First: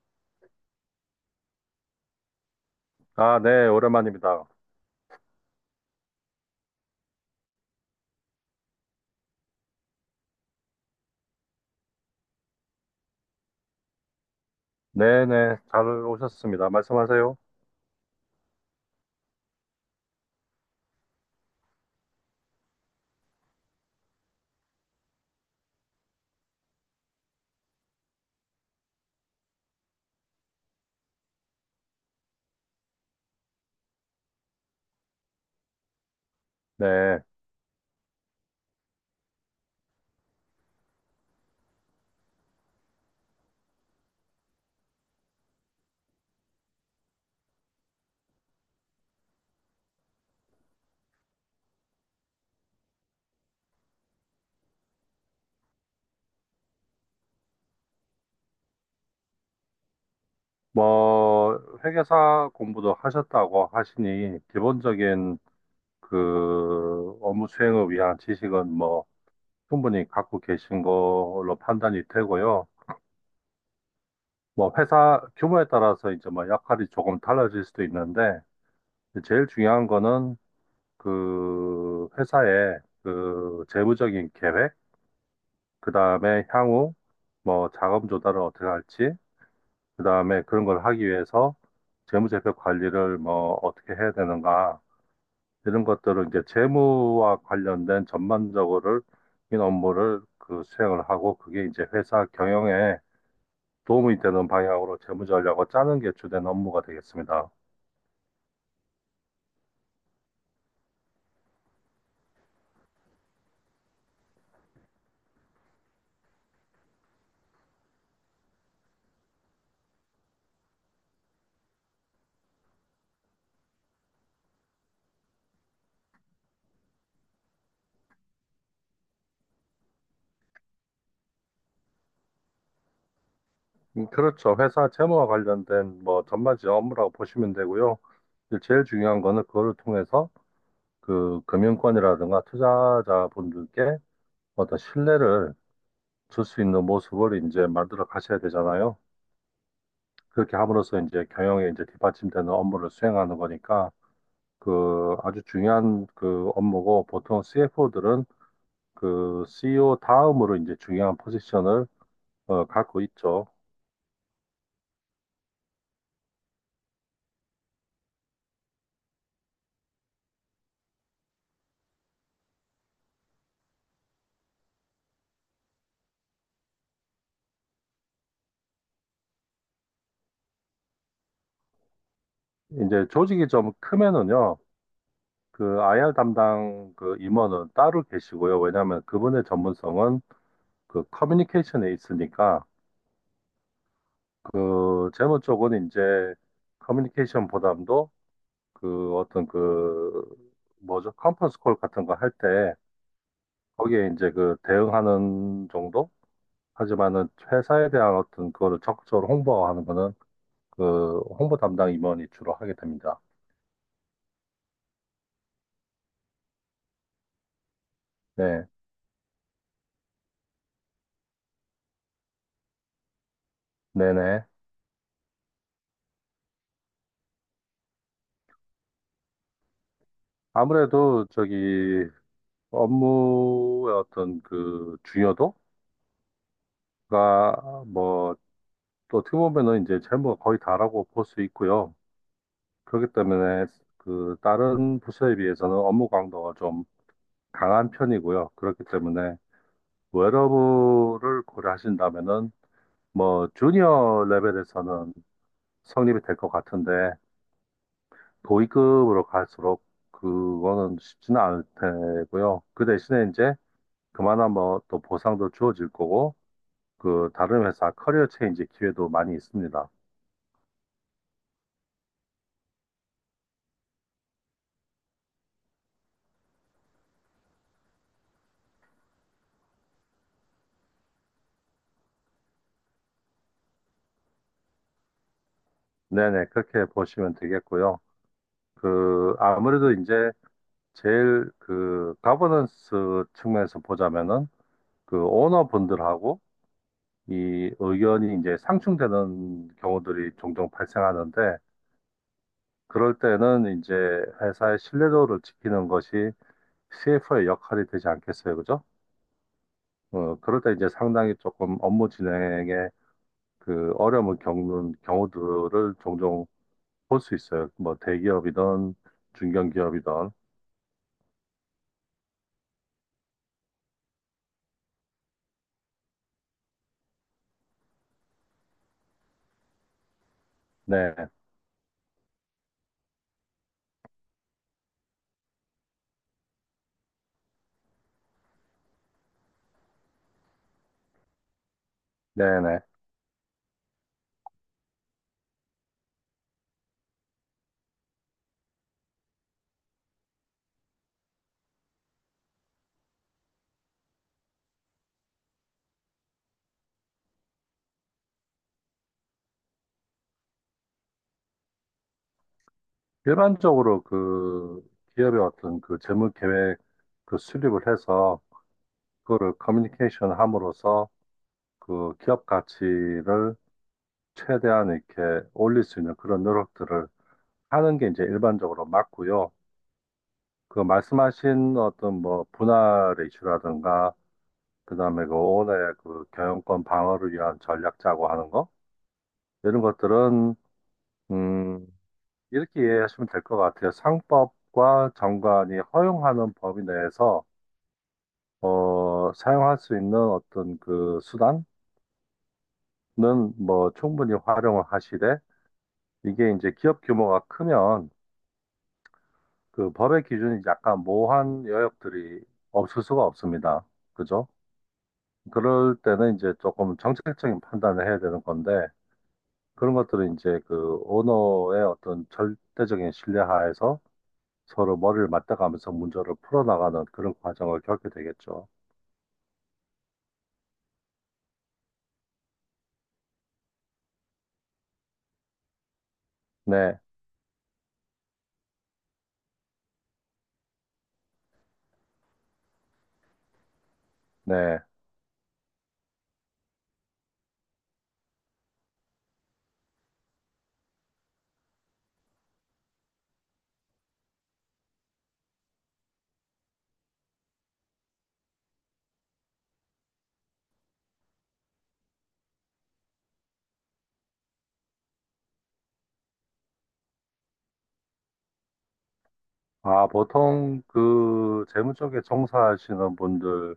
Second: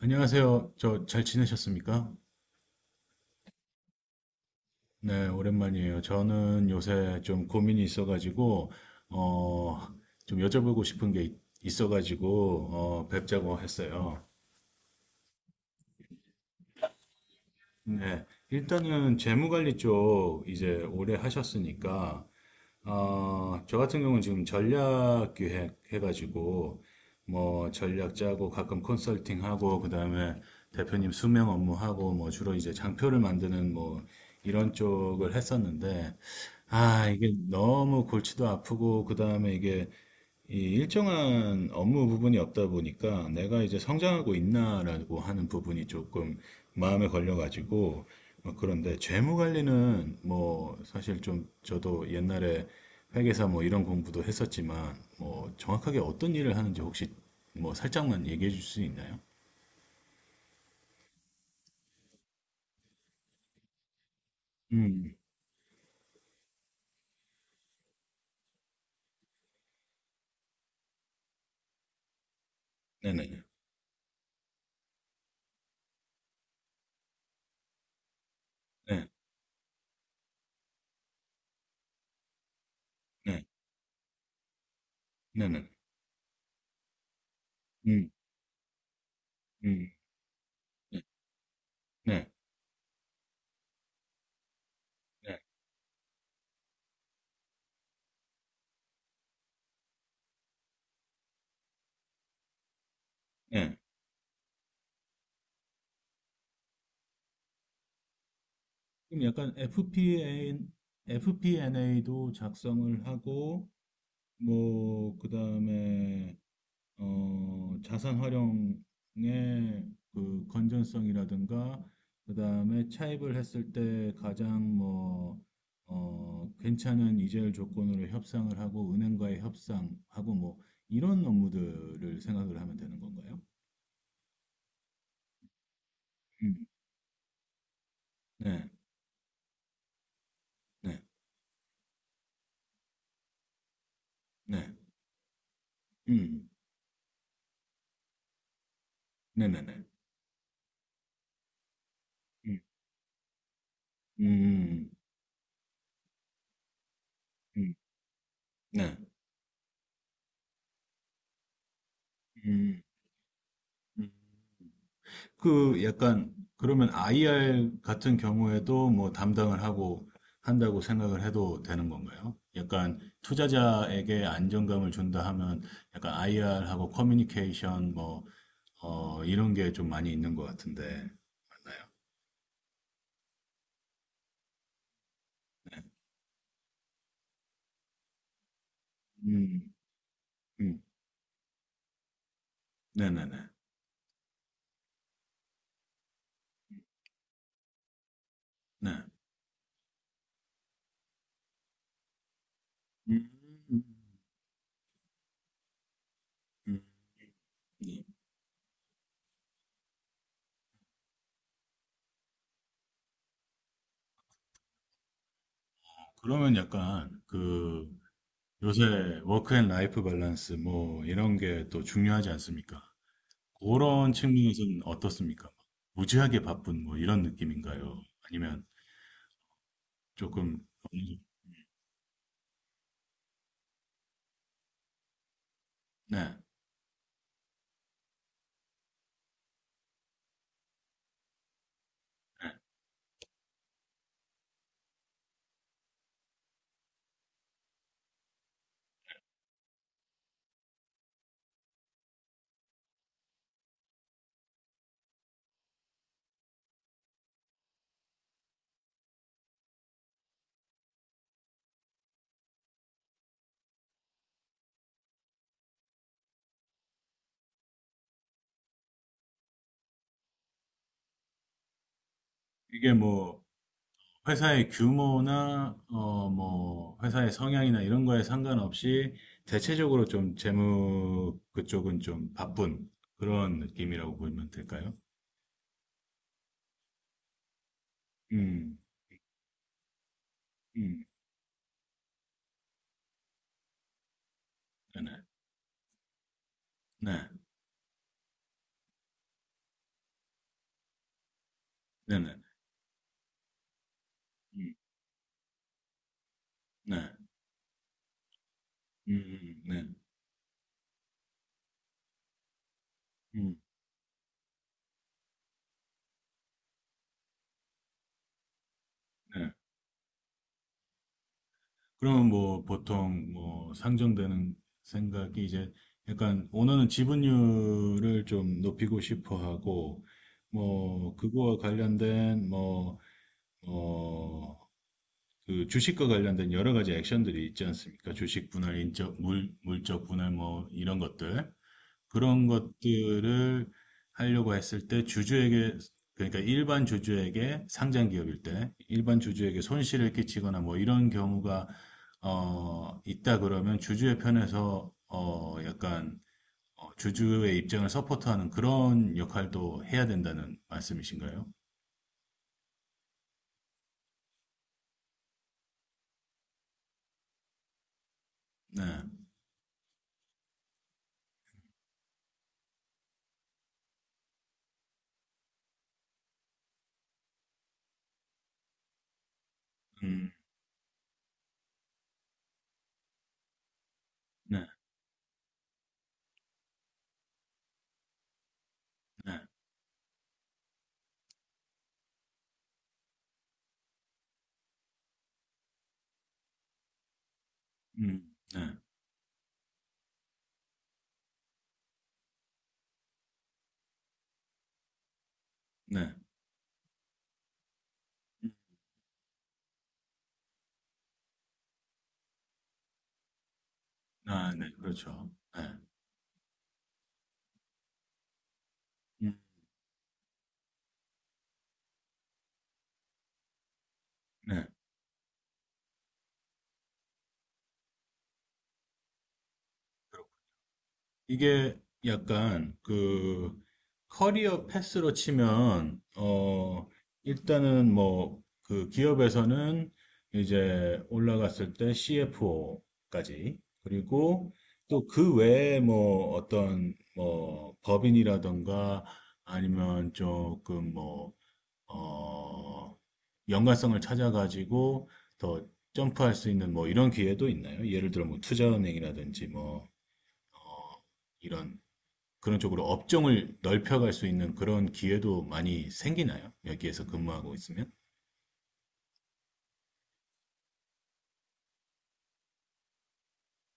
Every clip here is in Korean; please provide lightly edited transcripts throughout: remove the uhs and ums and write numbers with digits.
안녕하세요. 저 잘 지내셨습니까? 아, 네, 오랜만입니다. 네, 오랜만이에요. 저는 요새 좀 고민이 있어가지고, 어, 좀 여쭤보고 싶은 게 있어가지고, 뵙자고 했어요. 네네, 잘 오셨습니다. 말씀하세요. 네, 일단은 재무관리 쪽 이제 오래 하셨으니까, 저 같은 경우는 지금 전략 기획 해가지고, 뭐, 전략 짜고, 가끔 컨설팅하고, 그 다음에 대표님 수명 업무하고, 뭐, 주로 이제 장표를 만드는 뭐, 이런 쪽을 했었는데, 아, 네, 이게 너무 골치도 아프고, 그 다음에 이게 이 일정한 업무 부분이 없다 보니까 내가 이제 성장하고 있나라고 하는 부분이 조금 마음에 걸려가지고, 그런데 재무 관리는 뭐 사실 좀 저도 옛날에 회계사 뭐 이런 공부도 했었지만 뭐 정확하게 어떤 일을 하는지 혹시 뭐 살짝만 얘기해 줄 수 있나요? 뭐, 회계사 공부도 하셨다고 하시니, 음, 기본적인 그 업무 수행을 위한 지식은 뭐, 충분히 갖고 계신 걸로 판단이 되고요. 네네, 뭐, 회사 규모에 따라서 이제 뭐, 역할이 조금 달라질 수도 있는데, 네, 제일 중요한 거는 그 회사의 네, 그 재무적인 계획, 네네, 그 다음에 향후, 뭐 자금 음, 조달을 어떻게 할지 음, 그 다음에 그런 걸 네, 하기 위해서 네, 재무제표 관리를 뭐 어떻게 해야 되는가 네, 이런 것들을 이제 재무와 관련된 전반적으로 인 업무를 그 수행을 하고 그게 이제 회사 경영에 네. 도움이 되는 방향으로 재무 전략을 짜는 게 주된 업무가 되겠습니다. 그럼 약간 FPNA도 작성을 하고, 뭐, 그다음에 자산 활용의 그 건전성이라든가, 그다음에 차입을 했을 때 가장 뭐, 괜찮은 이자율 조건으로 협상을 하고, 은행과의 협상하고, 뭐 이런 업무들을 생각을 하면 되는 건가요? 그렇죠. 회사 재무와 관련된 뭐 음. 전반적인 업무라고 보시면 되고요. 이제 네. 제일 중요한 거는 그거를 통해서 네. 그 금융권이라든가 투자자분들께 네. 어떤 신뢰를 줄 음. 수 있는 모습을 이제 만들어 가셔야 되잖아요. 네네네. 그렇게 함으로써 이제 경영에 이제 뒷받침되는 음. 업무를 수행하는 거니까 음. 음. 그 아주 중요한 그 업무고 보통 음. CFO들은 네. 그 CEO 다음으로 이제 중요한 포지션을 음. 갖고 있죠. 음. 그 약간 그러면 IR 같은 경우에도 뭐 담당을 하고 한다고 생각을 해도 되는 건가요? 약간 투자자에게 안정감을 준다 하면, 약간 IR하고 커뮤니케이션, 뭐, 이런 게 좀 많이 있는 것 같은데, 맞나요? 이제 조직이 좀 크면은요. 그 IR 담당 그 임원은 따로 계시고요. 왜냐하면 그분의 음, 전문성은 음, 그 커뮤니케이션에 있으니까 네네네, 그 재무 쪽은 이제 커뮤니케이션 보담도 네. 그 어떤 그 뭐죠? 컨퍼런스 콜 같은 거 할 때 음, 음, 거기에 이제 그 대응하는 정도? 음. 하지만은 회사에 예. 대한 어떤 그거를 적극적으로 홍보하는 거는 그 홍보 담당 임원이 주로 하게 됩니다. 그러면 약간 그, 네, 요새 워크앤라이프 밸런스 뭐 이런 게 또 중요하지 않습니까? 그런 네네. 측면에서는 어떻습니까? 무지하게 바쁜 뭐 이런 느낌인가요? 아니면 조금 어느 정도- 아무래도 저기 업무의 어떤 그 중요도가 네. 뭐 또 어떻게 보면은 이제 재무가 거의 다라고 볼 수 있고요. 그렇기 때문에 그 다른 부서에 비해서는 업무 강도가 좀 강한 편이고요. 그렇기 때문에 웨러블을 고려하신다면은 뭐 주니어 레벨에서는 성립이 될 것 같은데 고위급으로 갈수록 그거는 쉽지는 않을 테고요. 그 대신에 이제 그만한 뭐 또 보상도 주어질 거고 그 다른 회사 커리어 체인지 기회도 많이 있습니다. 이게 뭐, 회사의 규모나 뭐 회사의 성향이나 이런 거에 상관없이 대체적으로 좀 재무 그쪽은 좀 바쁜 그런 느낌이라고 보면 될까요? 네네 그렇게 보시면 되겠고요. 음, 그 아무래도 이제 음, 제일 그 가버넌스 측면에서 보자면은 네네, 그 오너분들하고 네, 이 의견이 이제 상충되는 경우들이 종종 발생하는데 네네, 그럴 때는 이제 음, 회사의 신뢰도를 지키는 것이 네, CFO의 역할이 되지 않겠어요, 그죠? 음, 네, 그럴 때 이제 상당히 조금 업무 진행에 음, 그 어려움을 겪는 경우들을 종종 볼 수 있어요. 뭐 대기업이든 네. 중견기업이든. 그러면 뭐, 보통 뭐 상정되는 생각이, 이제 약간 오너는 지분율을 좀 높이고 싶어 하고, 네, 뭐 그거와 관련된 뭐어그 주식과 관련된 여러 가지 액션들이 있지 않습니까? 주식 분할, 인적, 물적 분할 뭐 이런 것들. 네, 그런 네. 것들을 하려고 했을 때 주주에게, 그러니까 일반 주주에게, 상장 기업일 때 일반 주주에게 손실을 끼치거나 뭐 이런 경우가 있다 그러면, 주주의 편에서 주주의 입장을 서포트하는 그런 역할도 해야 된다는 말씀이신가요? 일반적으로 그 기업의 어떤 그 재무 계획 그 수립을 해서 네. 그거를 커뮤니케이션 함으로써 그 기업 가치를 최대한 이렇게 올릴 수 있는 그런 노력들을 하는 게 이제 일반적으로 맞고요. 음. 그 말씀하신 어떤 뭐 분할의 이슈라든가 네. 그다음에 그 오온의 그 경영권 방어를 위한 전략 짜고 하는 거 네. 이런 것들은 음 이렇게 이해하시면 될 것 같아요. 상법과 정관이 허용하는 범위 내에서 음. 네. 사용할 수 있는 어떤 그 수단은 뭐 충분히 활용을 하시되 네. 이게 이제 기업 규모가 크면 그 법의 기준이 약간 모호한 여역들이 없을 수가 없습니다. 그죠? 아, 네. 그렇죠. 네. 그럴 때는 이제 조금 정책적인 판단을 해야 되는 건데, 음. 그런 것들은 이제 그 오너의 어떤 절대적인 신뢰하에서 네. 서로 머리를 맞대가면서 문제를 풀어나가는 그런 과정을 겪게 되겠죠. 이게 약간 그 커리어 패스로 치면, 네, 일단은 뭐 그 기업에서는 이제 올라갔을 때 CFO까지, 그리고 네. 또 그 외에 뭐 어떤 뭐 법인이라던가 아니면 조금 뭐어 연관성을 찾아가지고 더 점프할 수 있는 뭐 이런 기회도 있나요? 예를 들어 뭐 투자은행이라든지 뭐, 이런 그런 쪽으로 업종을 넓혀갈 수 있는 그런 기회도 많이 생기나요? 여기에서 근무하고 있으면? 아, 보통 그 재무 쪽에 종사하시는 분들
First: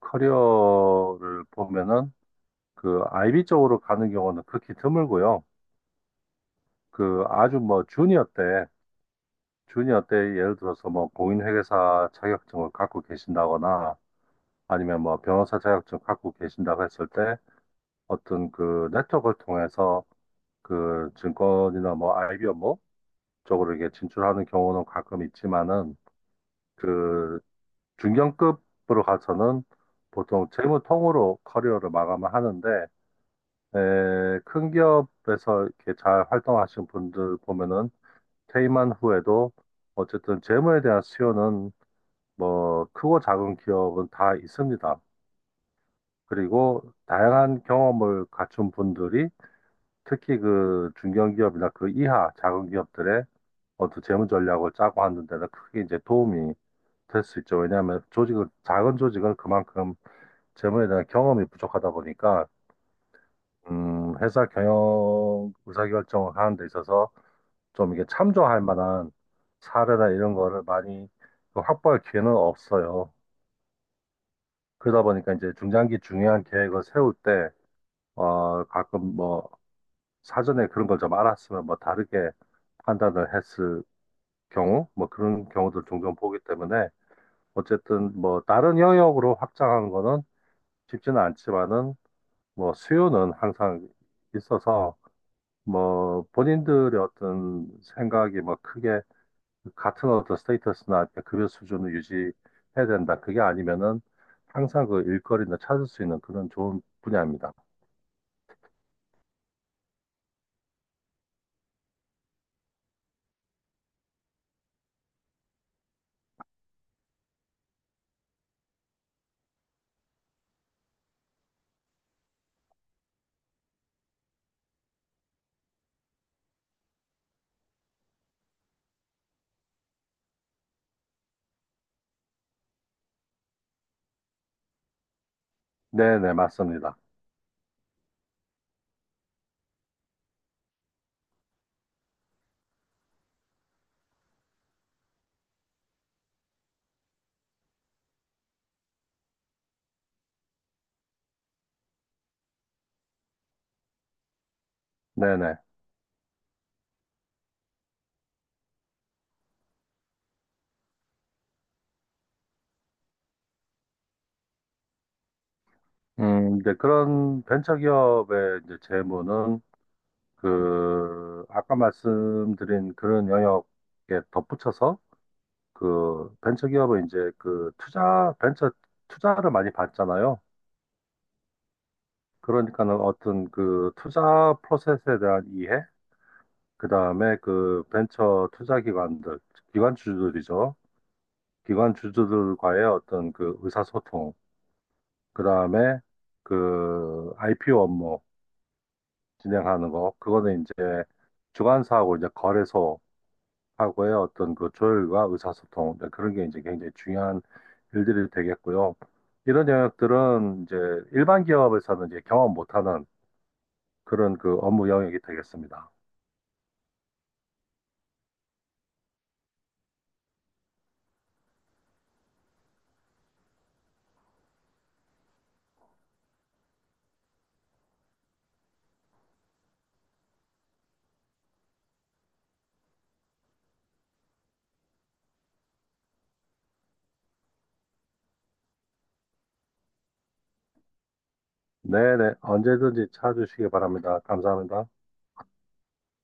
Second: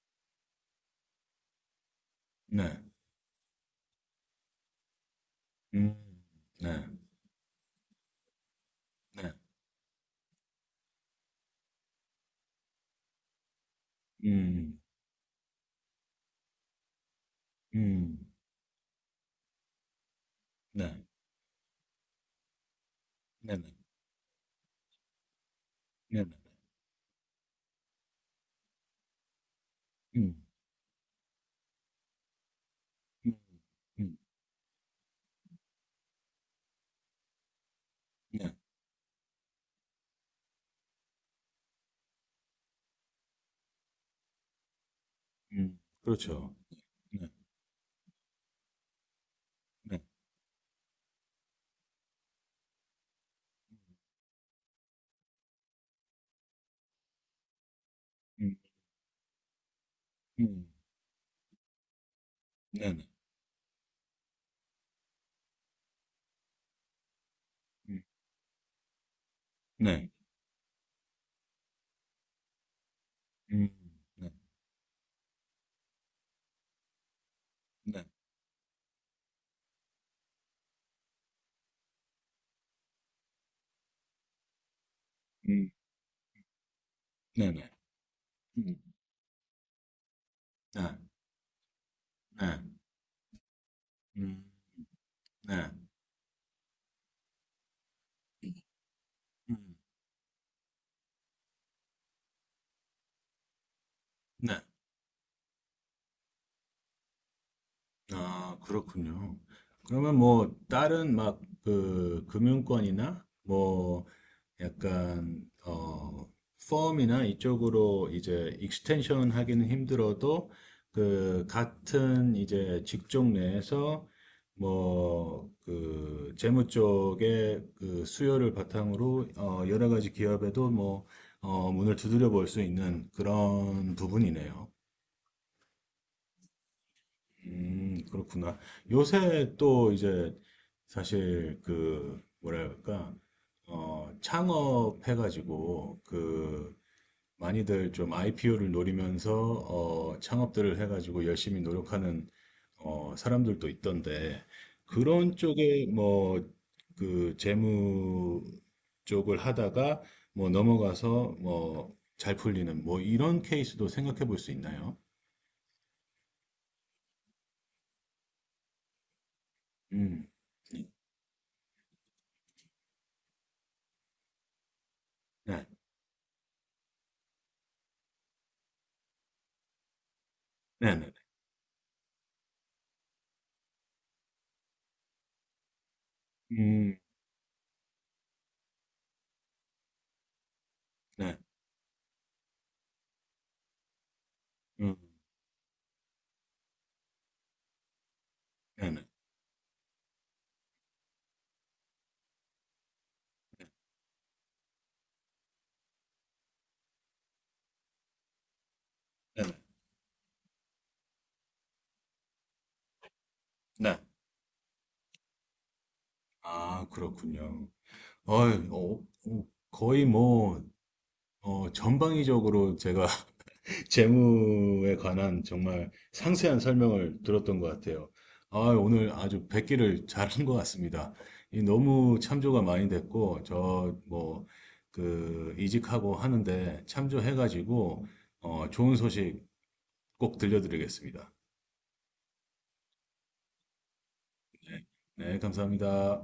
커리어를 보면은 네. 그 IB 쪽으로 가는 경우는 극히 드물고요. 음, 네. 그 아주 뭐 주니어 때 네. 준이 어때? 예를 들어서 뭐 공인회계사 자격증을 갖고 계신다거나 음, 아니면 뭐 변호사 자격증 갖고 계신다고 했을 때 음, 어떤 그 네트워크를 통해서 네. 그 증권이나 뭐 IB 업무 네, 쪽으로 네. 이게 진출하는 경우는 가끔 있지만은 네, 네. 그 중견급으로 가서는 음, 보통 재무통으로 커리어를 마감을 하는데 음, 음, 에, 큰 기업에서 이렇게 잘 활동하신 분들 보면은 네. 퇴임한 후에도 어쨌든 재무에 대한 수요는 뭐 크고 작은 기업은 다 있습니다. 그렇죠. 그리고 네. 다양한 경험을 갖춘 분들이 네. 특히 그 중견기업이나 그 이하 작은 기업들의 어떤 재무 전략을 짜고 하는 데는 크게 이제 도움이 될 수 있죠. 왜냐하면 조직은 음, 작은 조직은 그만큼 음, 재무에 대한 경험이 부족하다 보니까 네, 네. 회사 경영 의사결정을 하는 데 있어서 좀 음, 이게 참조할 만한 네. 사례나 이런 거를 많이 그 확보할 기회는 없어요. 음, 네. 그러다 보니까 이제 중장기 중요한 계획을 세울 때, 네. 가끔 뭐, 사전에 그런 걸 좀 알았으면 뭐 다르게 판단을 했을 경우, 뭐 그런 음, 경우도 종종 보기 때문에, 네, 네. 어쨌든 뭐 음, 다른 영역으로 확장하는 거는 네. 쉽지는 않지만은, 네. 뭐 수요는 항상 음, 있어서, 네. 뭐 본인들의 어떤 생각이 뭐 크게 음, 같은 어떤 스테이터스나 급여 수준을 유지해야 된다. 그게 아니면은 네. 항상 그 일거리는 찾을 수 있는 그런 좋은 분야입니다. 아, 그렇군요. 그러면 뭐, 다른 막 그 금융권이나 뭐, 약간 펌이나 이쪽으로 이제 익스텐션 하기는 힘들어도, 그 같은 이제 직종 내에서 뭐 그 재무 쪽의 그 수요를 바탕으로 여러 가지 기업에도 뭐 문을 두드려 볼 수 있는 그런 부분이네요. 네네, 맞습니다. 그렇구나. 요새 또 이제, 사실 그 뭐랄까, 창업해가지고 그 많이들 좀 IPO를 노리면서, 창업들을 해가지고 열심히 노력하는, 사람들도 있던데, 그런 네네. 쪽에 뭐 그 재무 쪽을 하다가 뭐 넘어가서 뭐 잘 풀리는 뭐 이런 케이스도 생각해 볼 수 있나요? 이제 그런 벤처기업의 이제 재무는 음, 그, 아까 말씀드린 그런 영역에 덧붙여서 네, 그 벤처기업은 이제 그 투자, 벤처 투자를 많이 받잖아요. 네, 네. 그러니까는 어떤 그 투자 프로세스에 대한 이해, 그 네. 다음에 그 벤처 투자 기관들, 기관 주주들이죠. 네. 기관 주주들과의 어떤 그 의사소통, 음. 그 다음에 그 IPO 업무, 네네. 진행하는 거 그거는 이제 주관사하고 이제 거래소하고의 어떤 그 조율과 의사소통 네, 그런 게 이제 굉장히 중요한 일들이 되겠고요. 네네. 이런 영역들은 이제 일반 기업에서는 이제 경험 못하는 네. 그런 그 업무 영역이 되겠습니다. 아, 그렇군요. 어이, 어, 어, 거의 뭐, 전방위적으로 제가 재무에 관한 정말 상세한 설명을 들었던 것 같아요. 아, 오늘 아주 뵙기를 잘한 것 같습니다. 이 너무 참조가 많이 됐고, 저, 뭐, 그, 이직하고 하는데 참조해가지고, 좋은 소식 꼭 들려드리겠습니다. 네네 언제든지 찾아주시기 바랍니다. 감사합니다. 네, 감사합니다.